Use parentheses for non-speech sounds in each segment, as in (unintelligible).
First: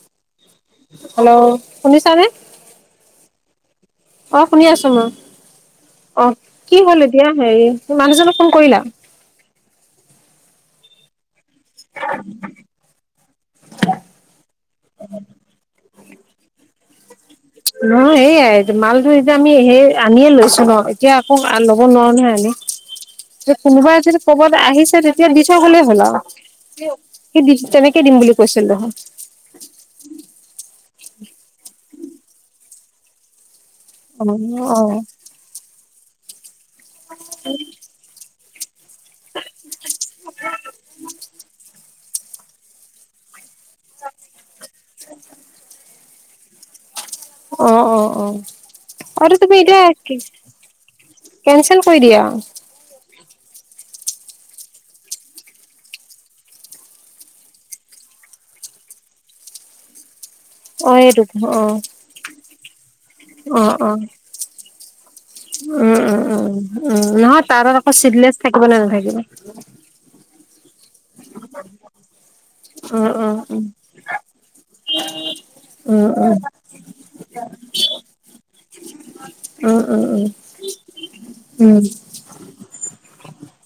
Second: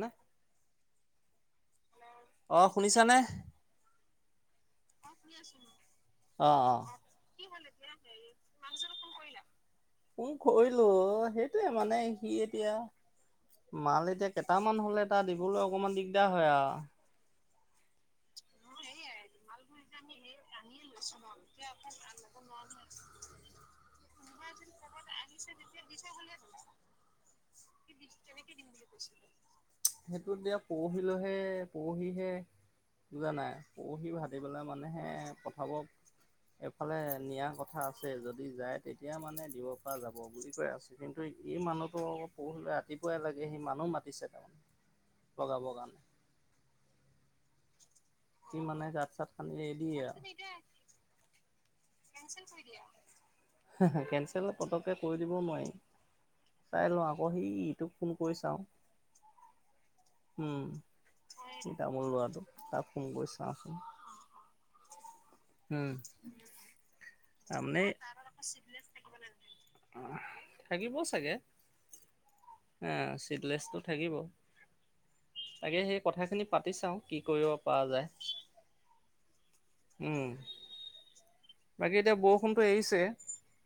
নে হেল্ল' শুনিছানে? অ, শুনিছানে? অ, শুনি আছো মই। আছো। অ, কি হ'ল এতিয়া হেৰি মানুহজনক ফোন কৰিলা। ম কৰিলো অ, সেইটোৱে মানে সি এতিয়া মাল এতিয়া কেইটামান হলে তাত দিবলৈ অকমান দিগদাৰ হয় আৰু। নহ সেয়াই মালটো এতিয়া আমি সেই আনিয়ে লৈছো ন এতিয়া আকৌ ল'ব নোৱাৰো নহয় আনি যে কোনোবা যদি ক'বাত আহিছে তেতিয়া দিছ হলে হ'ল আৰু। দি তেনেকে দিম বুলি কৈছিলো ৰহ। সেইটো দিয় পৰহিলোহে, পৰহিহে বুজা নাই, পৰহি অ ভতি পেলাই অ মানুহে পঠাব এইফালে নিয়া কথা আছে। আছে যদি যায় তেতিয়া মানে দিব পৰা যাব বুলি কৈ আছে কিন্তু এই মানহ কৌ পৰহিলে ৰাতিপুৱাই লাগে সি মানুহ মাতিছে তাৰমানে লগাবৰ কাৰণে। অ', অ', অ', সি মানে গাত চাত আৰু তুমি খান্দি এতিয়া দিয়ে কেনছেল কৰি দিয়া। কেচেল পতকৈ কৰি দিব নোৱাৰি। চাই লওঁ আকৌ সিটোক ফোন কৰি চাওঁ। (inaudible) উম, অ এইটো অ এ ত মোৰ ল'ৰাটোক তাক ফোন কৰি অ চাওচোন। অ উম, উম, উম, উম, নহয় তাৰত তাৰমানে আকৌ চিলেছ থাকিব নে নাথাকিব। অ, থাকিব চাগে উম উম উম চিটলেছটো থাকিব। তাকে সেই উম উম কথাখিনি পাতি চাওঁ কি কৰিব পৰা যায়। উ, উম, উম। বাকী এতিয়া বৰষুণতটো এৰিছে।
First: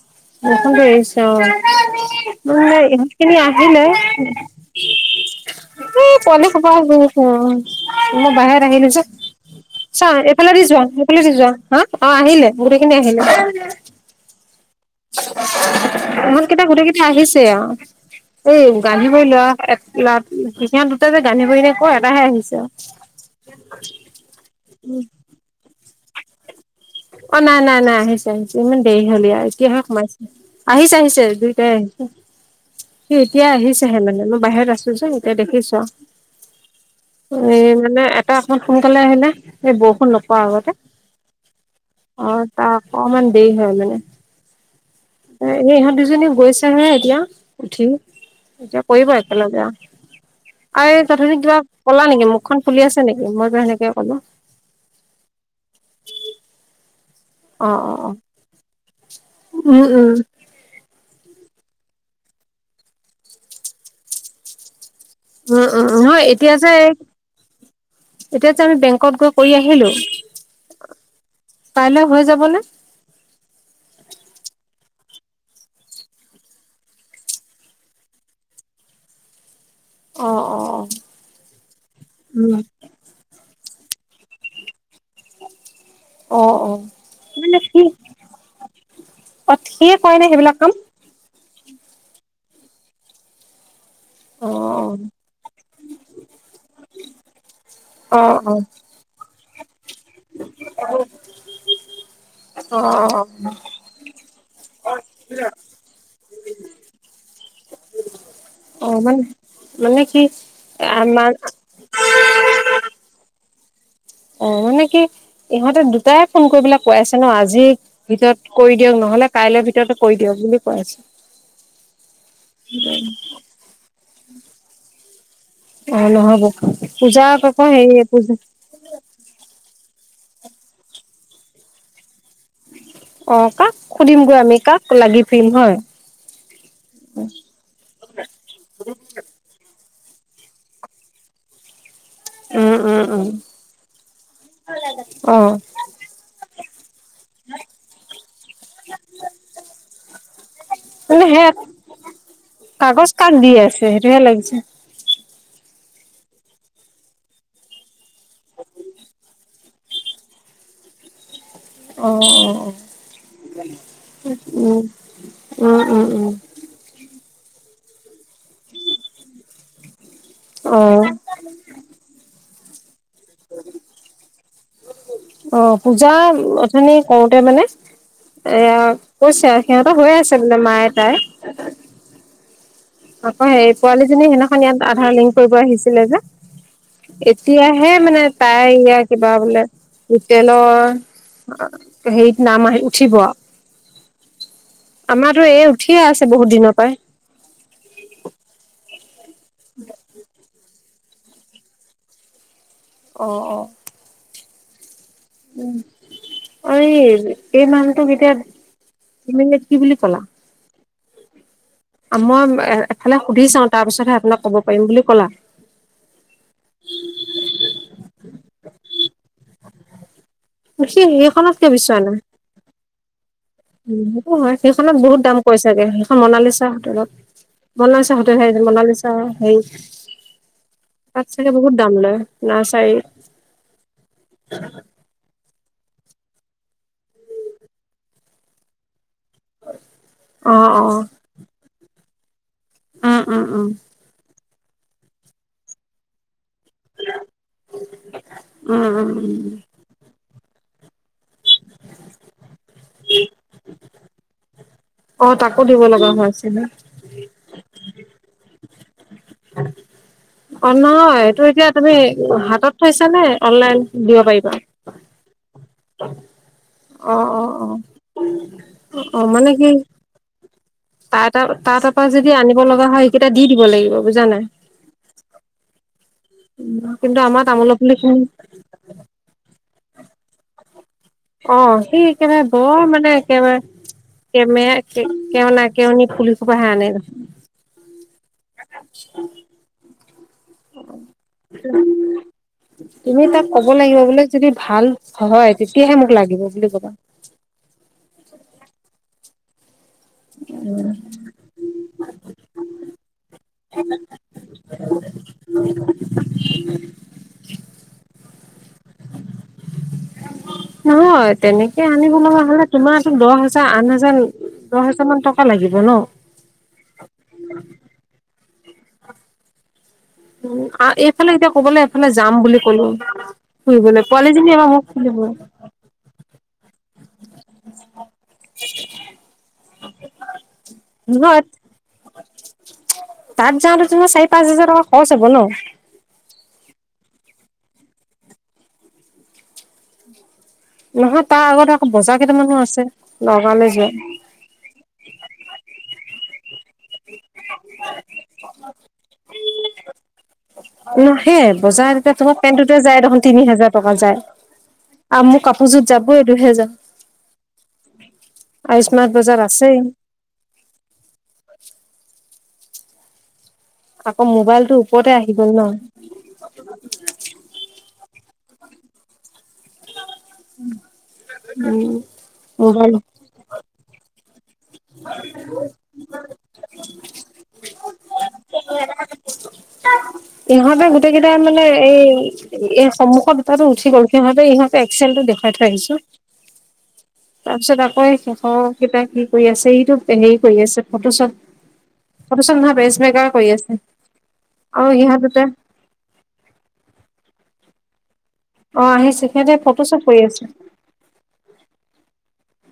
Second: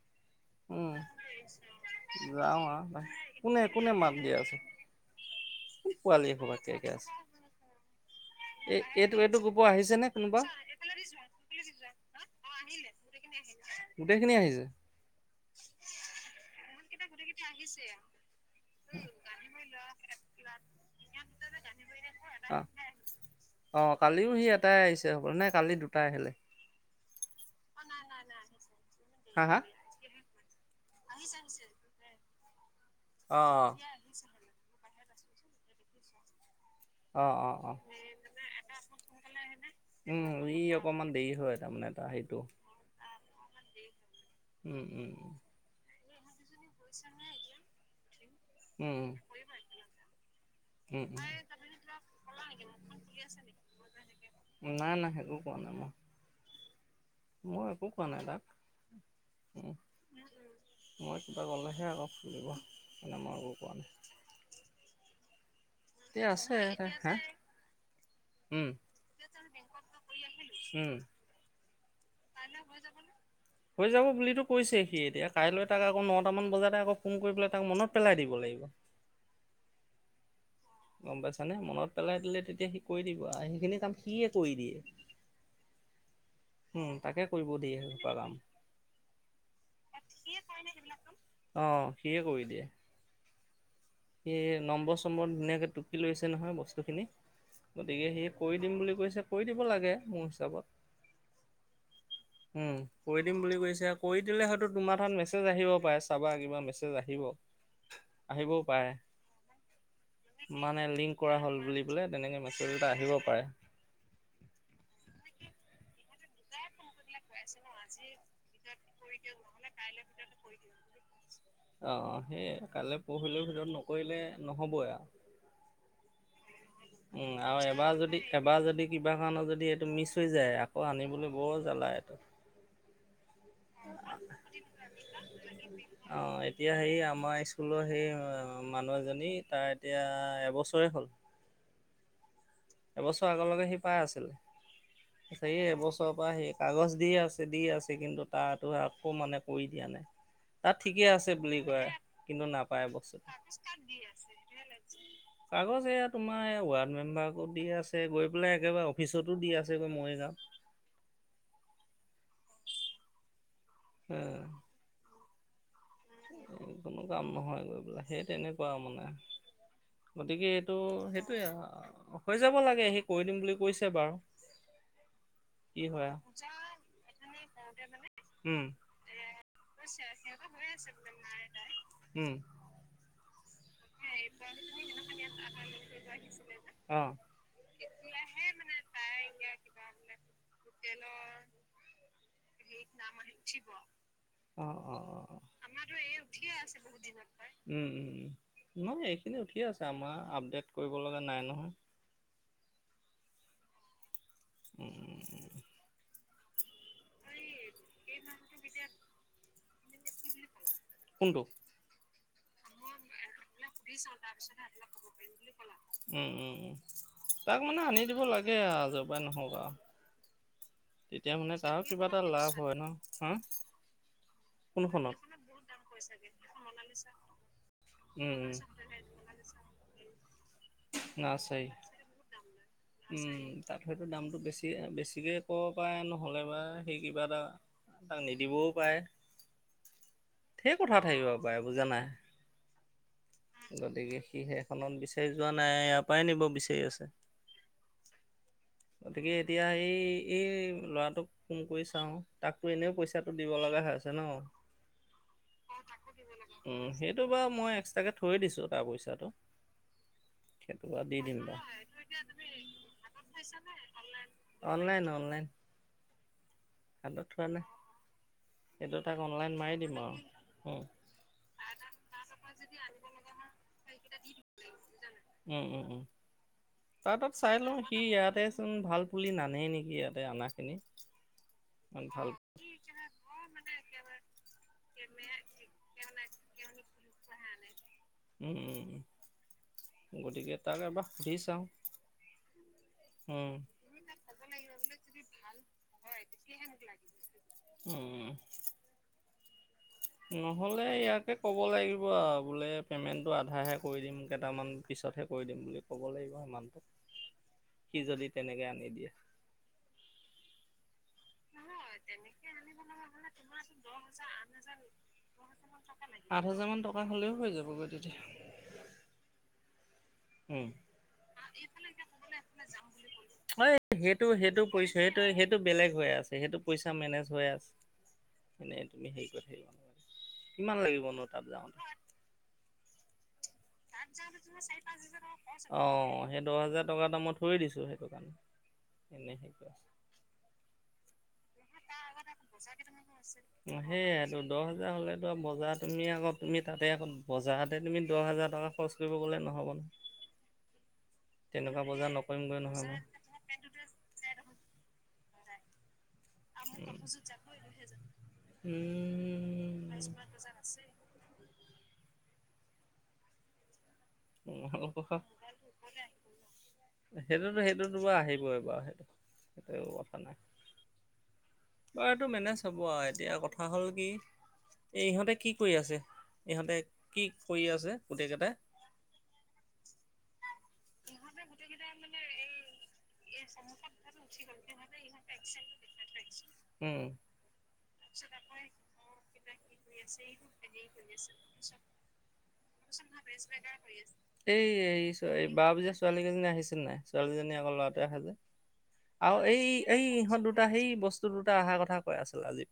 বৰষূণ উম পৰিছ অ, মে যাওঁ ইহঁত আৰু খিনি কোনে কোনে মাত আহি দি আছে ন এই পৱালি পোৱালি খব এসোপা কেৰ কেৰাই আ মই বাহিৰত আছে এই আহিলো এইটো এইটো যে। গ্ৰুপৰ আহিছে চা নে কোনোবা এইফালে দি যোৱা সফালে দি যোৱা হা অ, আহিলে গোটখিনি আহিলে। গোটেইখিনি আহিছে। ইমান কেইটা গোটেই কেইটা আহিছে আৰু। এই গান্ধিবৰি লোৱা এক লা কিখন দুটা যে গান্ধিবৰি ন ক এটাহে আহিছে। অ অ, কালিও সি এটাই আহিছে অকল নে কালি দুটাই আহিলে। অ, নাই, নাই, নাই, আহিছে, আহিছে। ইমান দেৰি হলি হা আৰু হা এতিয়াহে সোমাইছে আহিছে, আহিছে দুইটাই আহি স, অ এতিয়া আহিছেহে মানে মই বাহিৰত আছো যে এতিয়া দেখিছো আৰু অ অ অ এ, অ মানে এটা অকমান সোনকালে আহিলে এই বৰষুণ নপা আৰু এতে। অকণমান দেৰি হয় তাৰমানে এটা অ, সেইটো তাৰ অকমান দেৰি হয় মানে উম উম স ইহঁত দুজনী গৈছে। এতিয়া উঠি এতিয়া উম কৰিব একেলগে। আৰু উম এই উম তধুনিক কিবা কলা নেকি মুখখন ফুলি আছে নেকি মইতো সেনেকে কলো। নাই, নাই একো কোৱা নাই মই। মই অ একো অ কোৱা অ নাই তাক। উম উম মই কিবা গ'লেহে অলপ ফ দিব এ মই একো কোৱা নাই। উম, উম, হয়, এতিয়া আছে যে হা এতিয়া যে উম আমি বংগত গৈ কৰি আহিলো কইলৈ কাইলৈ হৈ যাব নে? হৈ যাব বুলিতো কৈছে সি এতিয়া কাইলৈ তাক আকৌ নটামান বজাতে আকৌ ফোন কৰি পেলাই তাক মনত পেলাই দিব লাগিব। অ', অ', অ'। গম পাইছানে মনত পেলাই দিলে উম তেতিয়া সি কৰি দিব আৰু সেইখিনি কাম সিয়ে কৰি দিয়ে। অ', অ', উম তাকে কৰিব মানে দিয়ে কি সেইসোপা কাম অ, সিয়ে কৰে ন সেইবিলাক কাম অ, সিয়ে কৰি দিয়ে। সি অ নম্বৰ, চম্বৰ ধুনীয়াকে টুকি লৈছে নহয় বস্তুখিনি। গতিকে অ সেয়ে অ কৰি দিম বুলি কৈছে কৰি দিব লাগে মোৰ হিচাপে। অ'। উম, অ কৰি অ দিম বুলি কৈছে। কৰি দিলে হয়তো তোমাৰ তাত মেছেজ আহিব পাৰে চাবা কিবা মেছেজ আহিব। আহিবও অ পাৰে মানে মানে কি মানে লিংক আমাৰ কৰা হ'ল বুলি। বোলে তেনেকে মেছেজ এটা আহিব পাৰে। অ, মানে কি ইহঁতে দু তাই ফোন কৰিবলে কৈ আছে ন, আজিৰ ভিতৰত কৰি দিয়ক নহলে কাইলৈৰ ভিতৰতে কৰি দিয়ক বুলি কৈ আছে। (inaudible) অহ, সেই কাইলৈ পৰহিলিৰ ভিতৰত নকৰিলে নহবই আৰু। অ নহব উম, পূজাক আৰু আকৌ হেৰি এবাৰ যদি পূজা এবাৰ যদি কিবা কাৰণত যদি এইটো মিছ হৈ যায় আকৌ আনিবলৈ গৰ জ্বালা এইটো। অ, কাক সুধিমগৈ আমি কাক লাগি ফুৰিম হয়। অ, এতিয়া হেৰি আমাৰ স্কুলৰ সেই মানুহ এজনী তাৰ এতিয়া এবছৰে হ'ল। উম উম উম এবছৰ আগলৈকে সি পাই আছিলে। (inaudible) সে এবছৰৰ পৰা সেই কাগজ দি আছে, দি আছে কিন্তু তাতাতো আকৌ মানে কৰি দিয়া নাই। তাত ঠিকে মানে আছে সেই বুলি কয় কিন্তু নাপায় কাগজ বস্তুটো। কাক দি আছে সেইটোহে লাগিছে কাগজ এয়া তোমাৰ এই ৱাৰ্ড মেম্বাৰকো দি আছে গৈ পেলাই একেবাৰে অফিচতো দি আছে। যে মইহেজাম। অ', অ', অ', উম, উম, উম। উম এই কোনো কাম নহয় গৈ পেলাই সেই তেনেকুৱা আৰু মানে গতিকে এইটো অ সেইটোয়ে হৈ যাব লাগে স কৰি দিম বুলি কৈছে বাৰু। অ, কি হয় পূজা আৰু অথনি কৰোতে মানে উম এয়া কৈছা সিহঁতৰ হৈ আছে। মায়ে তাই উম। আকৌ সেই পোৱালীজনী সেইদিনাখন ইয়াত আধাৰ লিংক কৰিব আহিছিলে যে অ এতিয়াহে মানে তাই ইয়া কিবা বোলে হোটেলৰ হেৰিত নাম আহি উঠিব আৰু। (inaudible) অ', অ', অ', আমাৰতো এই আমাৰো উঠিয়ে এই আছে বহুত উঠিয়ে দিনৰ আছে পৰাই বহুত দিনত। উম, উম, উ, নহয় এইখিনি উঠিয়ে আছে আমাৰ আপডেট কৰিব লগা নাই নহয়। অ', অ'। উম, উম, উম। আৰু এই, এই মানুহটোক এতিয়া তুমি কি বুলি ক'লা? (inaudible) কোনটো? মই এ, এফালে সুধি চাওঁ। তাৰ সুধি চাও পিছতহে তাৰ আপোনাক পিছতহে ক'ব ক'লা পাৰিম বুলি কলা। উম, উম, উ, তাক মানে আনি দিব লাগে আও য পাৰেই নহওক, আও। সি তেতিয়া মানে সেইখনত কিয় তাৰো বিচৰা কিবা নাই এটা লাভ হয় ন। সেইটো হয় সেইখনত কোনখনত বহুত দাম পৰিছেগে। সেইখন মনালিচা হোটেলত। উম বনালিচাহঁতে সে উম বনালিচা হ, হেৰি তাত চাগে নাৰ্চাৰী বহুত দাম লয়। নাৰচাৰী। উম, তাত হয়তো দামটো বেছি, বেছিকে ক'ব পাৰে নহ'লে বা সেই কিবা এটা তাক নিদিবও পাৰে। অ ধেৰ অ কথা থাকিব পাৰে বুজা নাই। উম উম উম গতিকে সি সেইখনত বিচাৰি যোৱা নাই ইয়াৰ পৰাই নিব বিচ আছে উম উম গতিকে উম এতিয়া এই, এই ল'ৰাটোক ফোন কৰি চাও তাকো এনেও পইচাটো দিব লগা হৈছে ন। অ, তাকো দিব লগা হৈ আছিলে। সিটো বাৰু মই এক্সট্ৰাকৈ থৈ দিছোঁ তাৰ পইচাটো। অ, সেইটো বাৰু দি নহয় দিম এইটো বাৰু এতিয়া তুমি হাতত থৈছা নে অনলাইন দিব পাৰিবা। Online, online. হাতত অ', থোৱা অ', নাই অ', সেইটো তাক অ', মানে অনলাইন কি? মাৰি দিম আৰু উম তাৰ, তাৰ পৰা যদি আনিব লগা হয় সেইকেইটা দি দিব লাগিব বুজা নাই। উম, উম, উম। তাত, কিন্তু তাত আমাৰ চাই তামোলৰ লওঁ পুলি সি খিনি ইয়াতে চোন ভাল পুলি নানেই নেকি ইয়াতে অনা খিনি অ, সি একেবাৰে বৰ মানে একেবাৰে কেমে, কেউনা, কেউনি পুলি সপাহে আনে। উম, উম, গতিকে তাক এবাৰ সুধি চাও। তুমি তাক ক'ব লাগিব বোলে যদি ভাল হয় তেতিয়াহে মোক লাগিব বুলি ক'বা। উম। নহ'লে ইয়াকে ক'ব লাগিব বোলে পেমেন্টটো আধাহে কৰি দিম। কেইটামান পিছতহে কৰি দিম বুলি ক'ব লাগিব সিমানটো সি যদি তেনেকে আনি দিয়ে। নহয়। তেনেকে আনিব লগা হলে তোমাৰতো দহ হাজাৰ, আঠ হাজাৰ, দহ হাজাৰ মান টকা লাগিব ন। আঠ হাজাৰমানান টকা হ'লেও হৈ যাব গৈ তেতিয়া। উম, এইফালে এতিয়া ক'বলৈ এফালে যাম বুলি ক'লো হয় ফুৰিবলৈ সেইটো, পোৱালীজনী সেইটো এবাৰ মোক কৈছো, সুধিব সেইটো, সেই সেইটো বেলেগ হৈ আছে সেইটো পইচা মেনেজ হৈ আছে। এনে তুমি হেৰি কৰি থাকিবা কিমান লাগিবনো নহয় তাত যাওঁতে। তাত যাওঁতে তোমাৰ চাৰি, পাঁচ হাজাৰ টকা খৰচ হ'ব ন। অ, সেই দহ হাজাৰ টকা এটা মই থৈ দিছো সেইটো কাৰণে। এনেহে কৈ আছো। নহয় তাৰ আগত আকৌ বজাৰ কেইটামানো আছে নগাঁওলৈ যোৱা সেইয়েটো। দহ হেজাৰ হ'লেতো আৰু বজাৰ তুমি আকৌ তুমি তাতে আকৌ বজাৰতে তুমি দহ হাজাৰ টকা খৰচ কৰিব গ'লে নহ'ব। নহয় নাহে তেনেকুৱা বজাৰত বজাৰ এতিয়া তোমাক নকৰিমগৈ পেণ্টটোৱে নহয় মই যায় দেখোন। তিনি হাজাৰ টকা যায় আৰু মোক কাপোৰ যোৰত যাবই। দুহেজাৰ আৰু স্মাৰ্ট বজাৰ আছেই উম। আকৌ মোবাইলটো ওপৰতে আহি গ'ল ন। সেইটোতো, সেইটোতো বাৰু আহিবই বাৰু সেইটো, সেইটো কথা নাই। উম। বাৰু এইটো মেনেজ হ'ব মোবাইল আৰু এতিয়া কথা কথা হ'ল কি এই ইহঁতে কি কৰি আছে, ইহঁতে কি কৰি আছে, গোটেইকেইটা (inaudible) ইহঁতে গোটেই কেইটাই ইহঁতে মানে গোটেই কেইটাৰ এই মানে এই, সন্মুখৰ এই দুটাটো উঠি চুখত গ'ল কটো সিহঁতে উচি গ'ল ইহঁতে সিহঁতে এক্সেলটো দেখাই থৈ আহিছো। ইহঁতে উম। তাৰপিছত আকৌ এই শেষৰ কেইটা কি কৰি আছে। এইটো হেৰি কৰি আছে ফটোশ্বত। ফটোশ্বট নহয় বেজ বেগাৰ কৰি আছে। এই, আৰু সিহঁত দুটা এই বাৰ পজীয়া ছোৱালী কেইজনী আহিছিল নাই ছোৱালীজনী আকৌ ল'ৰাটো আহা যে অ আহিছে আৰু সিহঁতে এই, ফটোশ্বপ এই কৰি ইহঁত আছে দুটা সেই বস্তু দুটা আহাৰ কথা কৈ আছিল আজি।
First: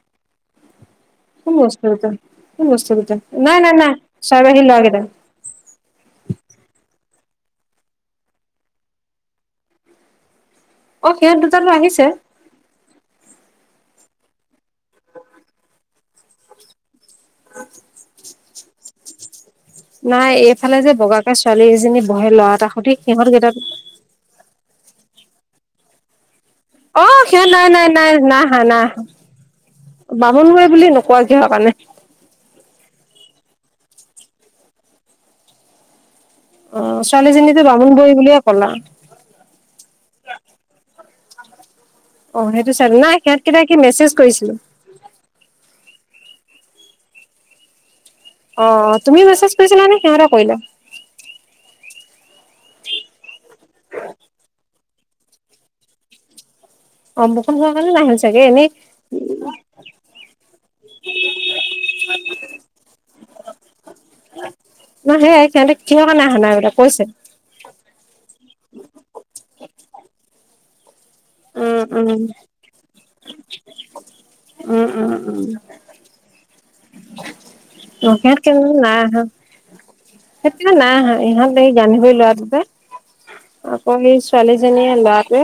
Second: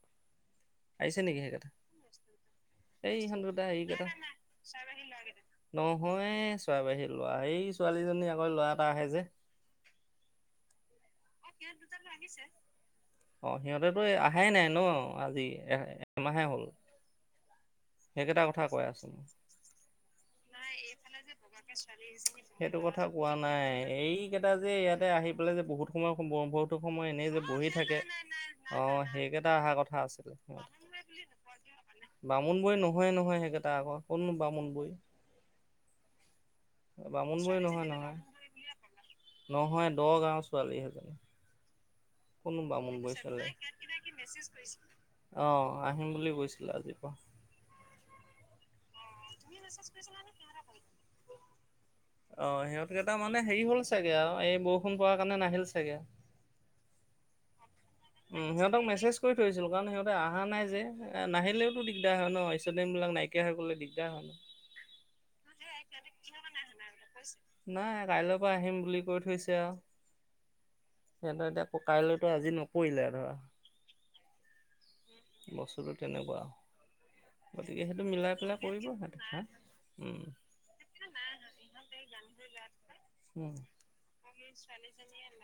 আহিছে নেকি সেই কোন কথা বস্তু দুটা কোন বস্তু দুটা এই স, নাই কথা নাই হে নাই কথা চৰাই বাহী ল'ৰা কেইটা নহয় চৰা বাহী ল'ৰা সেই ছোৱালীজনী আকৌ ল'ৰা এটা আহে যে। অ, সিহঁত দুটাতো আহিছে। অ, সিহঁতেতো আহাই নাই ন আজি এ, এমাহে হ'ল। সেইকেইটা কথা কৈ আছো। নাই এইফালে ফালে যে বগাকে ছোৱালী এজনী বহে ল'ৰা এটা সেইটো সতি কথা সিহঁত কোৱা কেইটাত নাই এই কেইটা যে ইয়াতে আহি পেলাই যে বহুত সময় বৰত সময় অ এনেই যে সিহঁত নাই বহি নাই থাকে নাই অ, সেইকেইটা অহা কথা। আছিলে বামুণগে সিহঁত বুলি নকোৱা কিহৰ কাৰণে বামুণ বৈ নহয়ে, নহয় সেইকেইটা আকৌ কোনো বামুণ বৈ অ বামুণবুৰে ছোৱালীজনীতো নহয়, বামুণবুঢ়ী বুলিয়ে ক'লা নহয়, নহয় দহ গাওৰ ছোৱালীহেজননী অ কোনো সেইটো বামন চাইডে বৈ নাই সিহঁতকেইটা কি মেছেজ কৰিছিলো আহ, আহিম বুলি কৈছিলে আজি পৰা। অ, তুমি মেছেজ কৰিছিলা নে সিহঁতে কৰিলো। অ, সিহঁতকেইটা মানে হেৰি হ'ল চাগে আৰু এই বৰষুণ প, কাৰণে নাহিল চাগে। অম্বক চ, গাললে নাহ। উ, সিহঁতক মেছেজ কৰি থৈছিলো কাৰণ সিহতে অহা নাই যে নাহিলেওতো দিগদাৰ হয় ন ষ্টুডেট বিলাক নাই। শকে হৈ গলে দিগদাৰ হয় ন। নহ সেয় সহঁতে কিহৰ কাৰণে অহা নাই বোক কৈছে। নাই কাইলৈৰ পৰা আহিম বুলি কৈ থৈছে আৰু। সিহঁত এতিয়া উম উম কাইলৈতো আজি নকৰিলে ধৰা। উম উম উম বসুটো তেনেকুৱা। গতিকে সেইটো অ মিলাই সিহঁত পেলাই কৰিব সতো। সেই নাই ইহঁতে স, জানিবই লোৱা বাবে উম আকৌ সেই ছোৱালীজনীয়ে লটোৱে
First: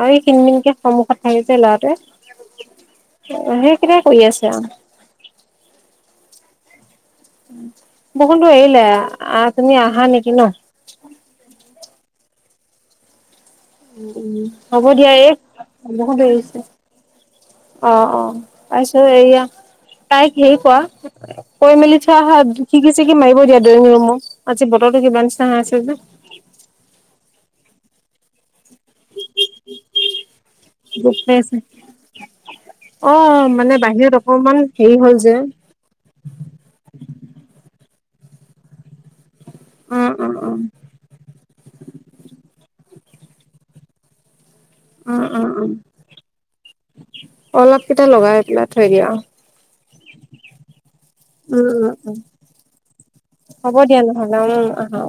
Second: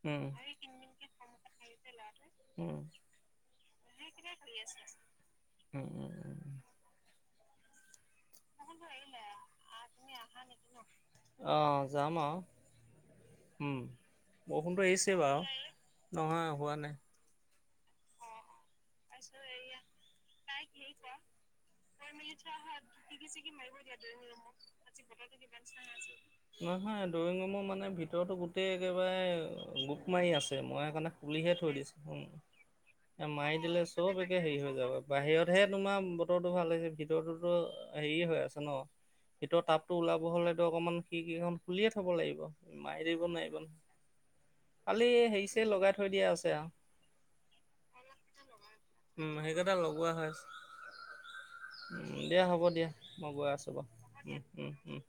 আৰু এই উম সিনমিনকে সন্মুখত থাকিছে ল'ৰা উম উম (unintelligible) (inaudible) বকুটো এৰিলে আহ তুমি আহা নেকি ন। অ, যাম। উম, উ, উ, বৰষুণটো হ'ব এৰিছে দিয়া এই বাৰু। বহুত নহয় দেৰিছে। হোৱা নাই। অ', অ', তাৰপিছত এয়া তাইক হে কোৱা কৈ মেলি চোৱা শিকি, চিকি মাৰিব দিয়া দৰি ৰুমো আজি বতৰটো কিবা নি আছে যে নহয় ড্ৰয়িং ৰুমৰ মানে ভিতৰতো গো গোটেই একেবাৰে গোপ মাৰি আছে মই সেইকাৰণে দুখ পাই আছে। পুলিহে থৈ দিছোঁ। এ, অ', মাৰি মানে দিলে বাহিৰত চব একে অকমান হেৰি হৈ যাব হ'ল যে। বাহিৰতহে। তোমাৰ বতৰটো ভাল হৈছে ভিতৰতৰতোতো হেৰিয় হৈ আছে ন। ভিতৰ টাপটো উম, ওলাব উম, উম। হ'লেতো অকমান সি কেইখন খুলিয়ে থব লাগিব মাৰি দিব নোৱাৰিব নহয়। কালি হেৰিছে লগাই থৈ দিয়া আছে আৰু। অলপকেইটা লগাই পেলাই থৈ দিয়। উম, সেইকেইটা লগোৱা হৈ আছে। উম, উম, উম, দিয়া হ'ব দিয়া মই গৈ আছোঁ হ'ব বাৰু দিয়া নহ'লে উম, আহা আহ।